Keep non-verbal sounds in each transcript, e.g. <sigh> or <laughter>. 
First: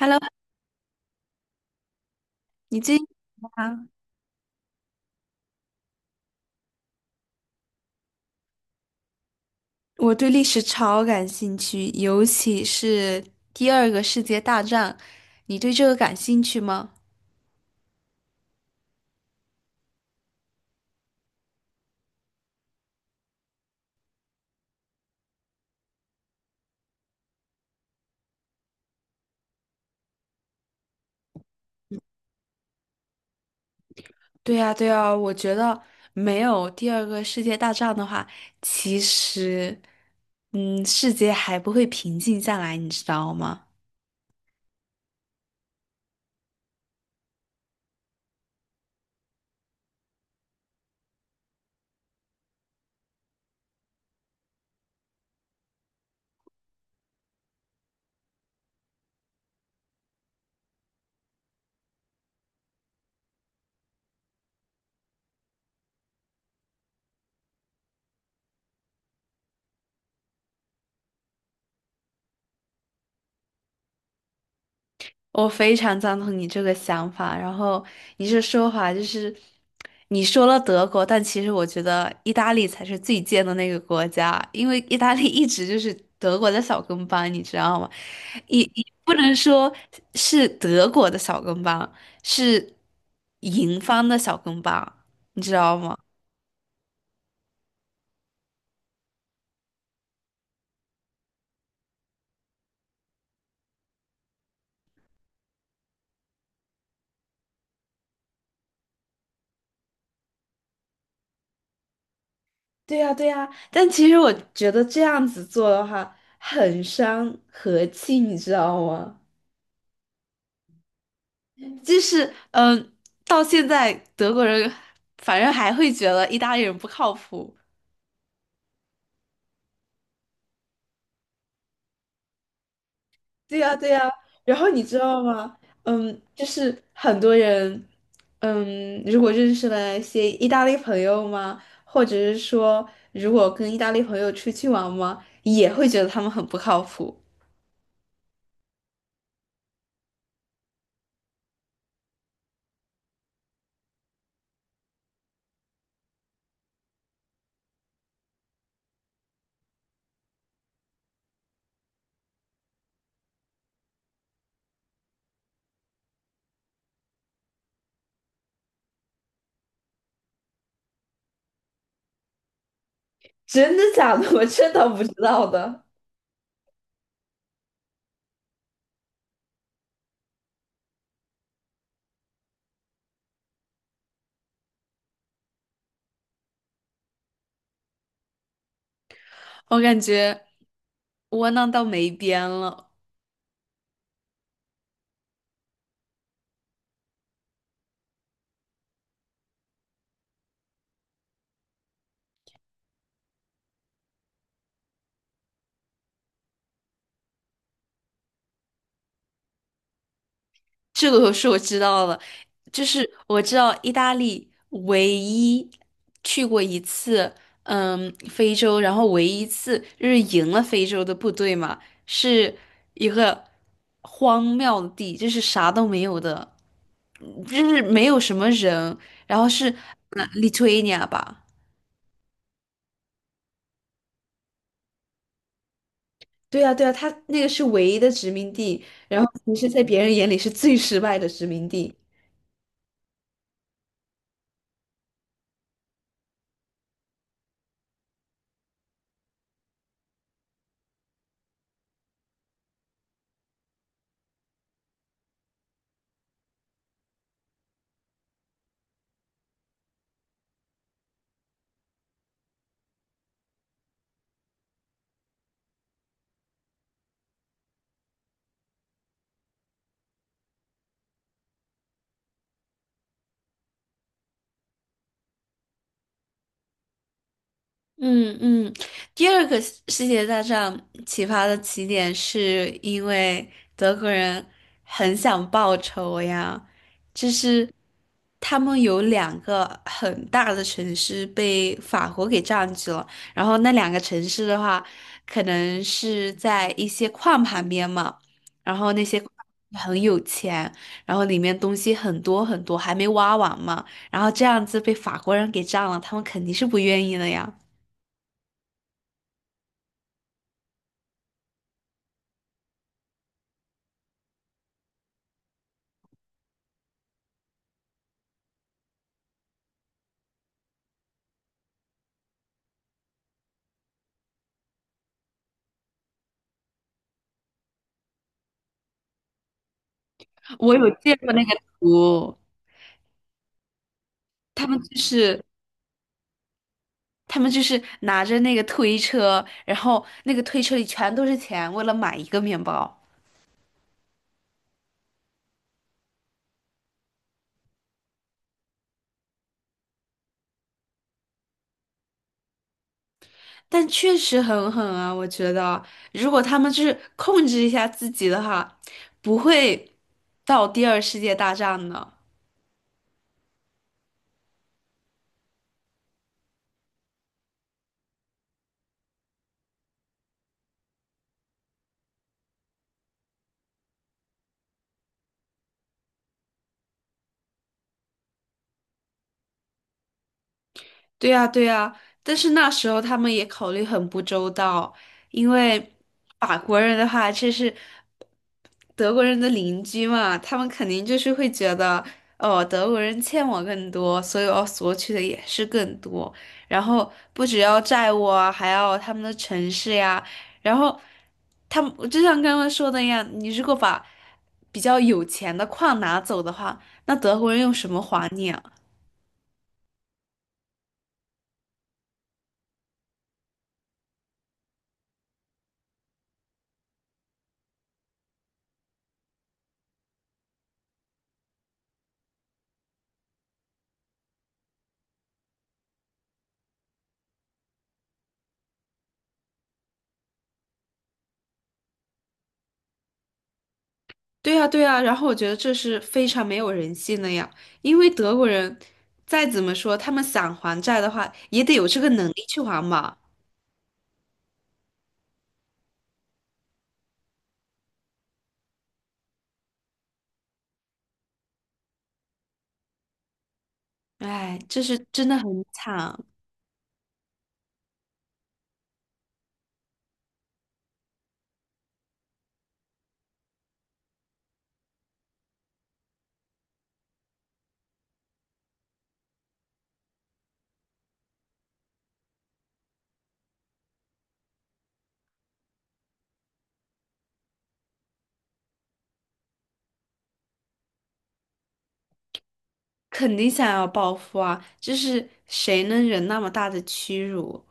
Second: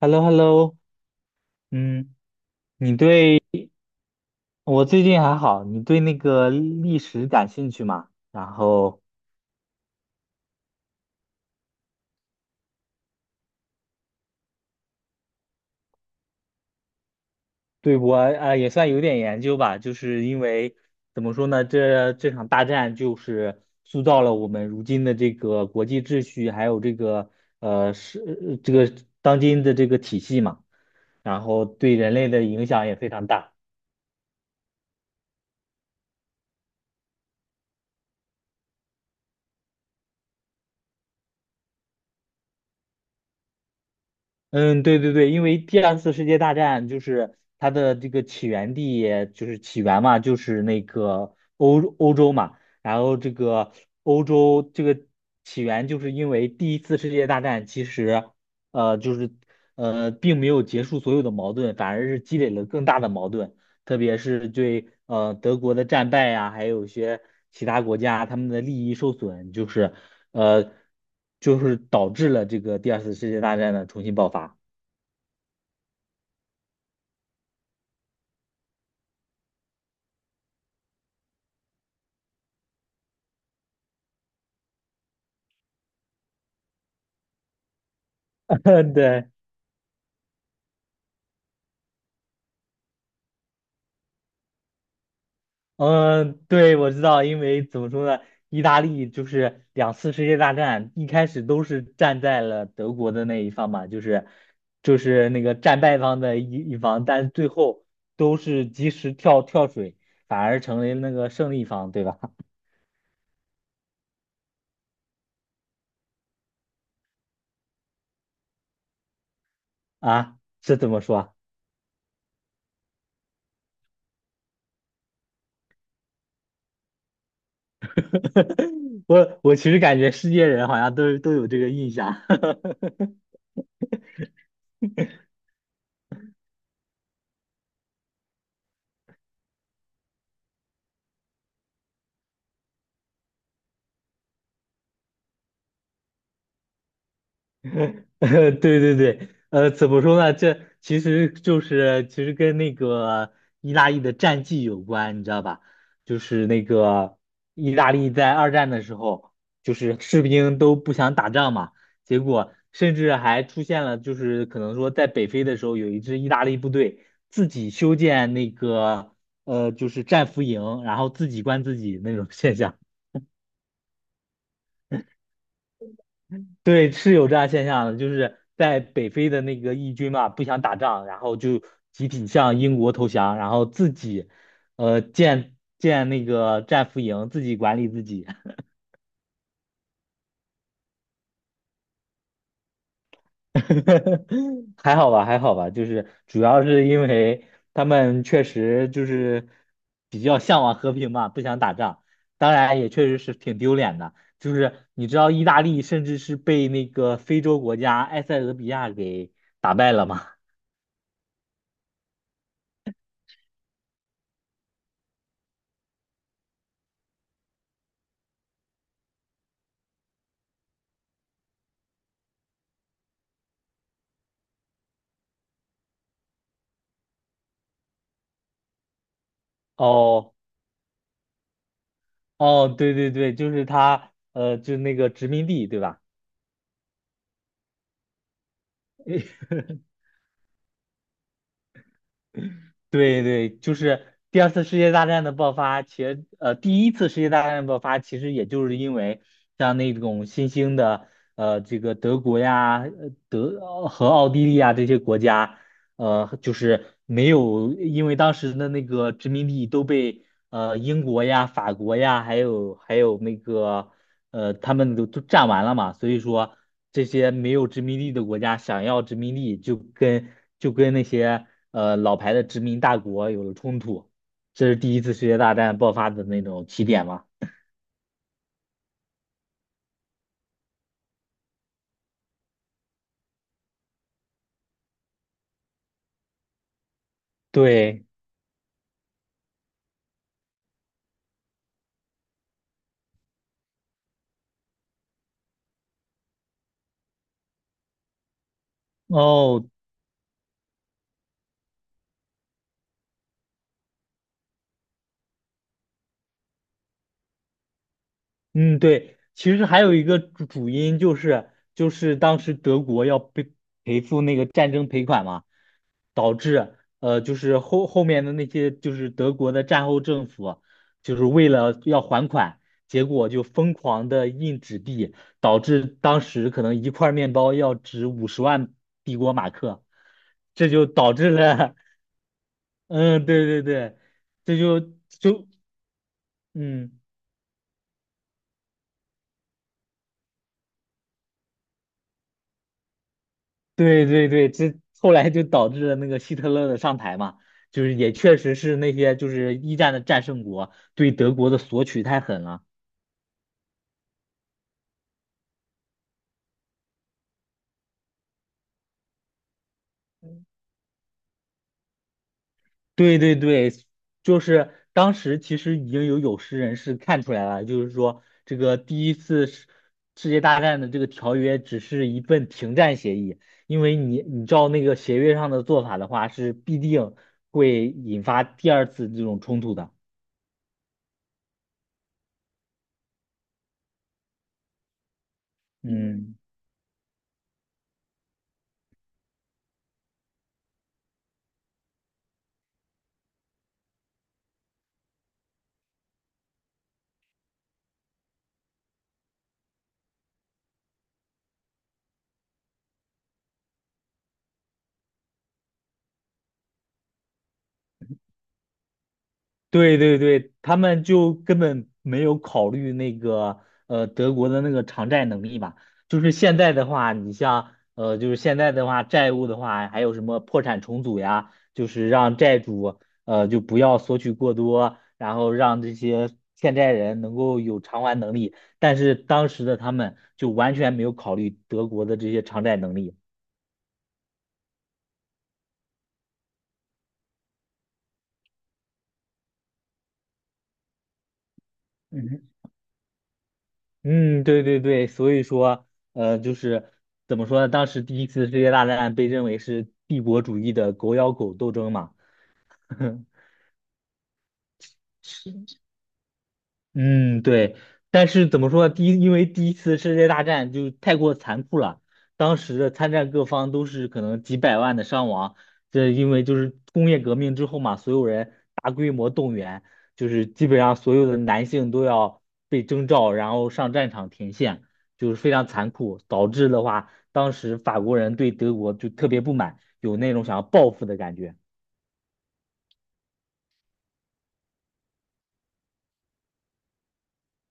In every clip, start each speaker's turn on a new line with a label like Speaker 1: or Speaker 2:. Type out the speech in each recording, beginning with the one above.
Speaker 1: h e l l o h e l l o 嗯，
Speaker 2: 你最
Speaker 1: 你
Speaker 2: 近
Speaker 1: 对
Speaker 2: 啊，
Speaker 1: 我最近还好，你对那个历史感兴趣吗？然后
Speaker 2: 我对历史超感兴趣，尤其是第二个世界大战，你对这个感兴趣吗？
Speaker 1: 对我也算有点研究吧，就是因为怎么说呢，这场大战就是塑造了我们如今的这个国际秩序，还有这个这个当今的这个体系嘛，然后对人类的影响也非常大。
Speaker 2: 对呀，对呀，我觉得没有第二个世界大战的话，其实，世界还不会平静下来，你知道吗？
Speaker 1: 嗯，对对对，因为第二次世界大战就是它的这个起源地，就是起源嘛，就是那个欧洲嘛。然后这个欧洲这个起源，就是因为第一次世界大战其实，就是并没有结束所有的矛盾，反而是积累了更大的矛盾。特别是对德国的战败呀、还有一些其他国家他们的利益受损，就是呃导致了这个第二次世界大战的重新爆发。
Speaker 2: 我非常赞同你这个想法。然后你这说法就是，你说了德国，但其实我觉得意大利才是最贱的那个国家，因为意大利一直就是德国的小跟班，你知道吗？也
Speaker 1: <laughs>
Speaker 2: 不
Speaker 1: 对。
Speaker 2: 能说是德国的小跟班，是赢方的小跟班，你知道吗？
Speaker 1: 嗯，对，我知道，因为怎么说呢，意大利就是两次世界大战一开始都是站在了德国的那一方嘛，就是那个战败方的一方，但最后都是及时跳水，反而成为那个胜利方，对吧？
Speaker 2: 对呀，对呀。但其实我觉得这样子做的话，很伤和气，你知道吗？
Speaker 1: <laughs> 啊，这怎么说啊。
Speaker 2: 就是嗯、呃到现在德国人反正还会觉得意大利人不靠谱。
Speaker 1: <laughs> 我其实感觉世界人好像都有这个印象。<laughs>
Speaker 2: 对呀，对呀。然后你知道吗？嗯，就是很多人，嗯，如果认识了一些意大利朋友嘛，或者是说如果跟意大利朋友出去玩嘛，也会觉得他们很不靠谱。
Speaker 1: 对对对，怎么说呢？这其实就是其实跟那个意大利的战绩有关，你知道吧？就是那个意大利在二战的时候，就是士兵都不想打仗嘛，结果甚至还出现了，就是可能说在北非的时候，有一支意大利部队自己修建那个就是战俘营，然后自己关自己那种现象。
Speaker 2: 真的假的？<laughs> 我真的不知道的。
Speaker 1: 对，是有这样现象的，就是在北非的那个义军嘛，不想打仗，然后就集体向英国投降，然后自己，建那个战俘营，自己管理自己。
Speaker 2: 我感觉窝囊到没边了。
Speaker 1: <laughs> 还好吧，还好吧，就是主要是因为他们确实就是比较向往和平嘛，不想打仗，当然也确实是挺丢脸的，就是你知道意大利甚至是被那个非洲国家埃塞俄比亚给打败了吗？
Speaker 2: 这个是我知道了，就是我知道意大利唯一去过一次，嗯，非洲，然后唯一一次就是赢了非洲的部队嘛，是一个荒谬的地，就是啥都没有的，嗯就是没有什么人，然后是
Speaker 1: 哦。
Speaker 2: 利托尼亚吧。
Speaker 1: 哦，对对对，就是他，就那个殖民地，对吧？
Speaker 2: 对啊，对啊，他那个是唯一的殖民地，然后其
Speaker 1: <laughs>
Speaker 2: 实，在别人眼里是最失败的殖民地。
Speaker 1: 对对，就是第二次世界大战的爆发，其实第一次世界大战的爆发，其实也就是因为像那种新兴的这个德国呀、呃德呃和奥地利啊这些国家，就是没有因为当时的那个殖民地都被英国呀、法国呀，还有那个他们都占完了嘛，所以说这些没有殖民地的国家想要殖民地，就跟那些老牌的殖民大国有了冲突，这是第一次世界大战爆发的那种起点嘛。
Speaker 2: 嗯嗯，第二个世界大战启发的起点是因为德国人很想报仇呀，就是
Speaker 1: 对。
Speaker 2: 他们有两个很大的城市被法国给占据了，然后那两个城市的话，可能是在一些矿旁边嘛，然后那些矿
Speaker 1: 哦，
Speaker 2: 很有钱，然后里面东西很多很多，还没挖完嘛，然后这样子被法国人给占了，他们肯定是不愿意的呀。
Speaker 1: 嗯，对，其实还有一个主因就是当时德国要被赔付那个战争赔款嘛。导致就是后面的那些就是德国的战后政府，就是为了要还款，结果就疯狂的印纸币，导致当时可能一块面包要值50万帝国马克，这
Speaker 2: 我
Speaker 1: 就
Speaker 2: 有
Speaker 1: 导
Speaker 2: 见
Speaker 1: 致
Speaker 2: 过那个
Speaker 1: 了。
Speaker 2: 图，
Speaker 1: <laughs> 嗯，对对对，这
Speaker 2: 他们
Speaker 1: 就
Speaker 2: 就是
Speaker 1: 就嗯，
Speaker 2: 他们就是拿着那个推车，然后那个推车里全都是钱，为了买一个面包。
Speaker 1: 对对对，这后来就导致了那个希特勒的上台嘛。就是也确实是那些就是一战的战胜国对德国的索取太狠了。
Speaker 2: 但确实很狠啊，我觉得如果他们就是控制一下自己的话，不会到第二世界大战的。
Speaker 1: 对对对，就是当时其实已经有识人士看出来了，就是说这个第一次世界大战的这个条约只是一份停战协议，因为你照那个协约上的做法的话，是必定会引发第二次这种冲突的。
Speaker 2: 对呀，对呀，但是那时候他们也考虑很不周到，因为
Speaker 1: 嗯。
Speaker 2: 法国人的话，这是德国人的邻居嘛，他们肯定就是会觉得，哦，德国人欠我更多，所以我要索取的也是更多，然后不只要债务啊，还要他们的城市呀，然后他们就像刚刚说的一样，你如果把比较有钱的矿拿走的话，那德国人用什么还你啊？
Speaker 1: 对对对，他们就根本没有考虑那个德国的那个偿债能力吧。就是现在的话，你像就是现在的话，债务的话，还有什么破产重组呀，就是让债主就不要索取过多，然后让这些欠债人能够有偿还能力。但是当时的他们就完全没有考虑德国的这些偿债能力。
Speaker 2: 对呀，对呀，然后我觉得这是非常没有人性的呀，因为德国人再怎么说，他们想还债的话，也得有这个能力去还嘛。
Speaker 1: 嗯，对对对，所以说，就是怎么说呢？当时第一次世界大战被认为是帝国主义的狗咬狗斗争嘛。<laughs>
Speaker 2: 哎，这是真的很惨，
Speaker 1: 嗯，对，但是怎么说呢？第一，因为第一次世界大战就太过残酷了，当时的参战各方都是可能几百万的伤亡。这因为就是工业革命之后嘛，所有人大规模动员，就是基本上所有的男性都要被征召，然后上战场前线，就是非常残酷，导致的话，当时法国人对德国就特别不满，有那种想要报复的感觉。
Speaker 2: 肯定想要报复啊，这是谁能忍那么大的屈辱？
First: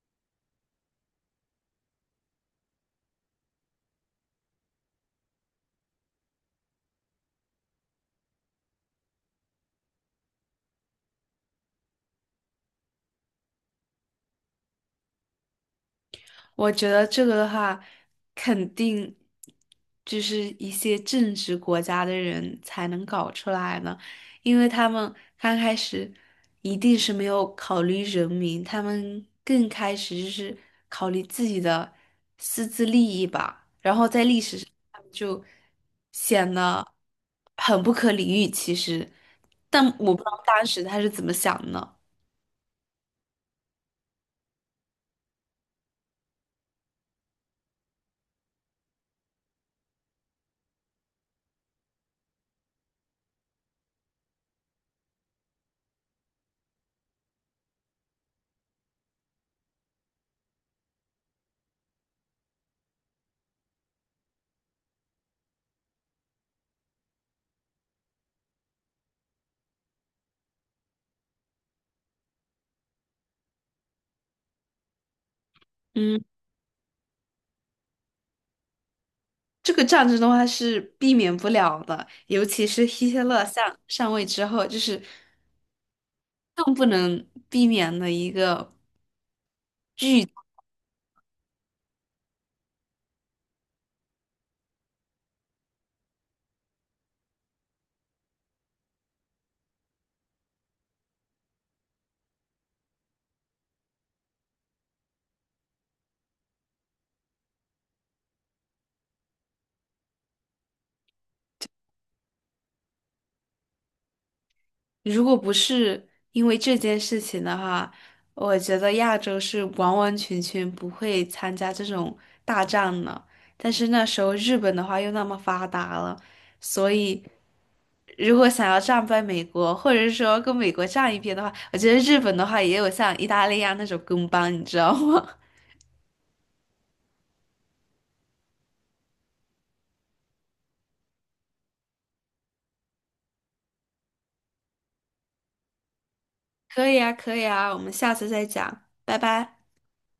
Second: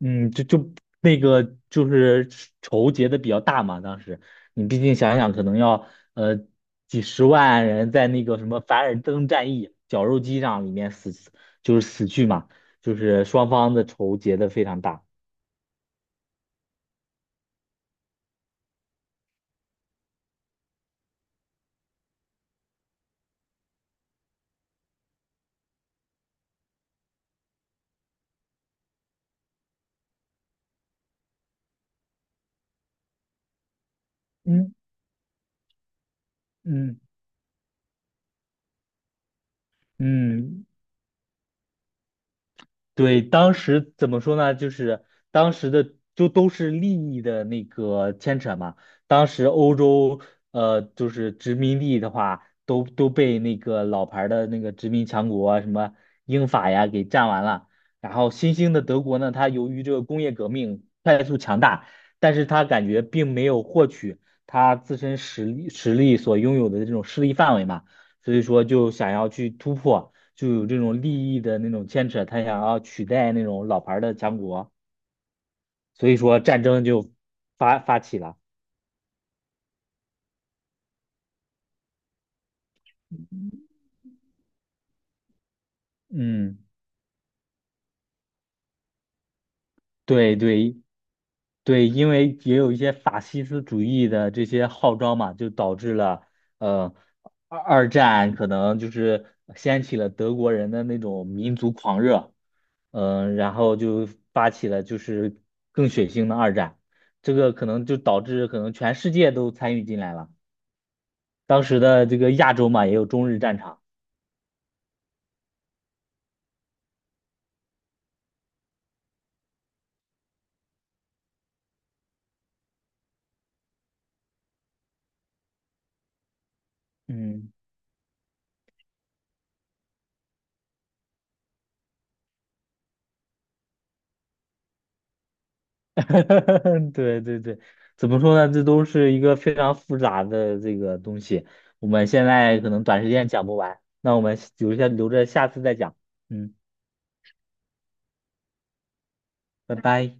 Speaker 1: 嗯，就那个就是仇结的比较大嘛，当时你毕竟想想，可能要呃几十万人在那个什么凡尔登战役绞肉机上里面死，就是死去嘛，就是双方的仇结的非常大。
Speaker 2: 我觉得这个的话，肯定就是一些正直国家的人才能搞出来呢，因为他们刚开始一定是没有考虑人民，他们更开始就是考虑自己的私自利益吧，然后在历史上
Speaker 1: 嗯
Speaker 2: 他们就显得
Speaker 1: 嗯
Speaker 2: 很不可理喻，其实，但我不知道当
Speaker 1: 嗯，
Speaker 2: 时他是怎么想的。
Speaker 1: 对，当时怎么说呢？就是当时的就都是利益的那个牵扯嘛。当时欧洲就是殖民地的话，都被那个老牌儿的那个殖民强国啊什么英法呀给占完了。然后新兴的德国呢，它由于这个工业革命。但是他感觉并没有获取他自身实力所拥有的这种势力范围嘛，所以说就想要去突破，就有这种利益的那种牵扯，他想要取代那种老牌儿的强国，所以
Speaker 2: 嗯。
Speaker 1: 说战争就发起了。
Speaker 2: 这个战争的话是避免不了的，尤其是希特勒上位之后，就是
Speaker 1: 嗯，
Speaker 2: 更不能避免的一个。
Speaker 1: 对对，对，因为也有一些法西斯主义的这些号召嘛，就导致了呃二战可能就是掀起了德国人的那种民族狂热，嗯、然后就发起了就是更血腥的二战，这个可能就导致可能全世界都参与进来了。当时的这个亚洲嘛，也有中日战场，
Speaker 2: 如果不是因为这件事情的话，我觉得亚洲是完完全全不会参加这种大战的。但是那时候日本的话又那么发达了，所以
Speaker 1: 嗯。
Speaker 2: 如果想要战败美国，或者是说跟美国站一边的话，我觉得日本的话也有像意大利啊那种跟班，你知道吗？
Speaker 1: <laughs> 对对对，怎么说呢？这都是一个非常复杂的这个东西，我们现在可能短时间讲不完，那我们留着下次再讲。嗯，
Speaker 2: 可以啊，可以啊，我们下次再讲，拜拜。
Speaker 1: 拜拜。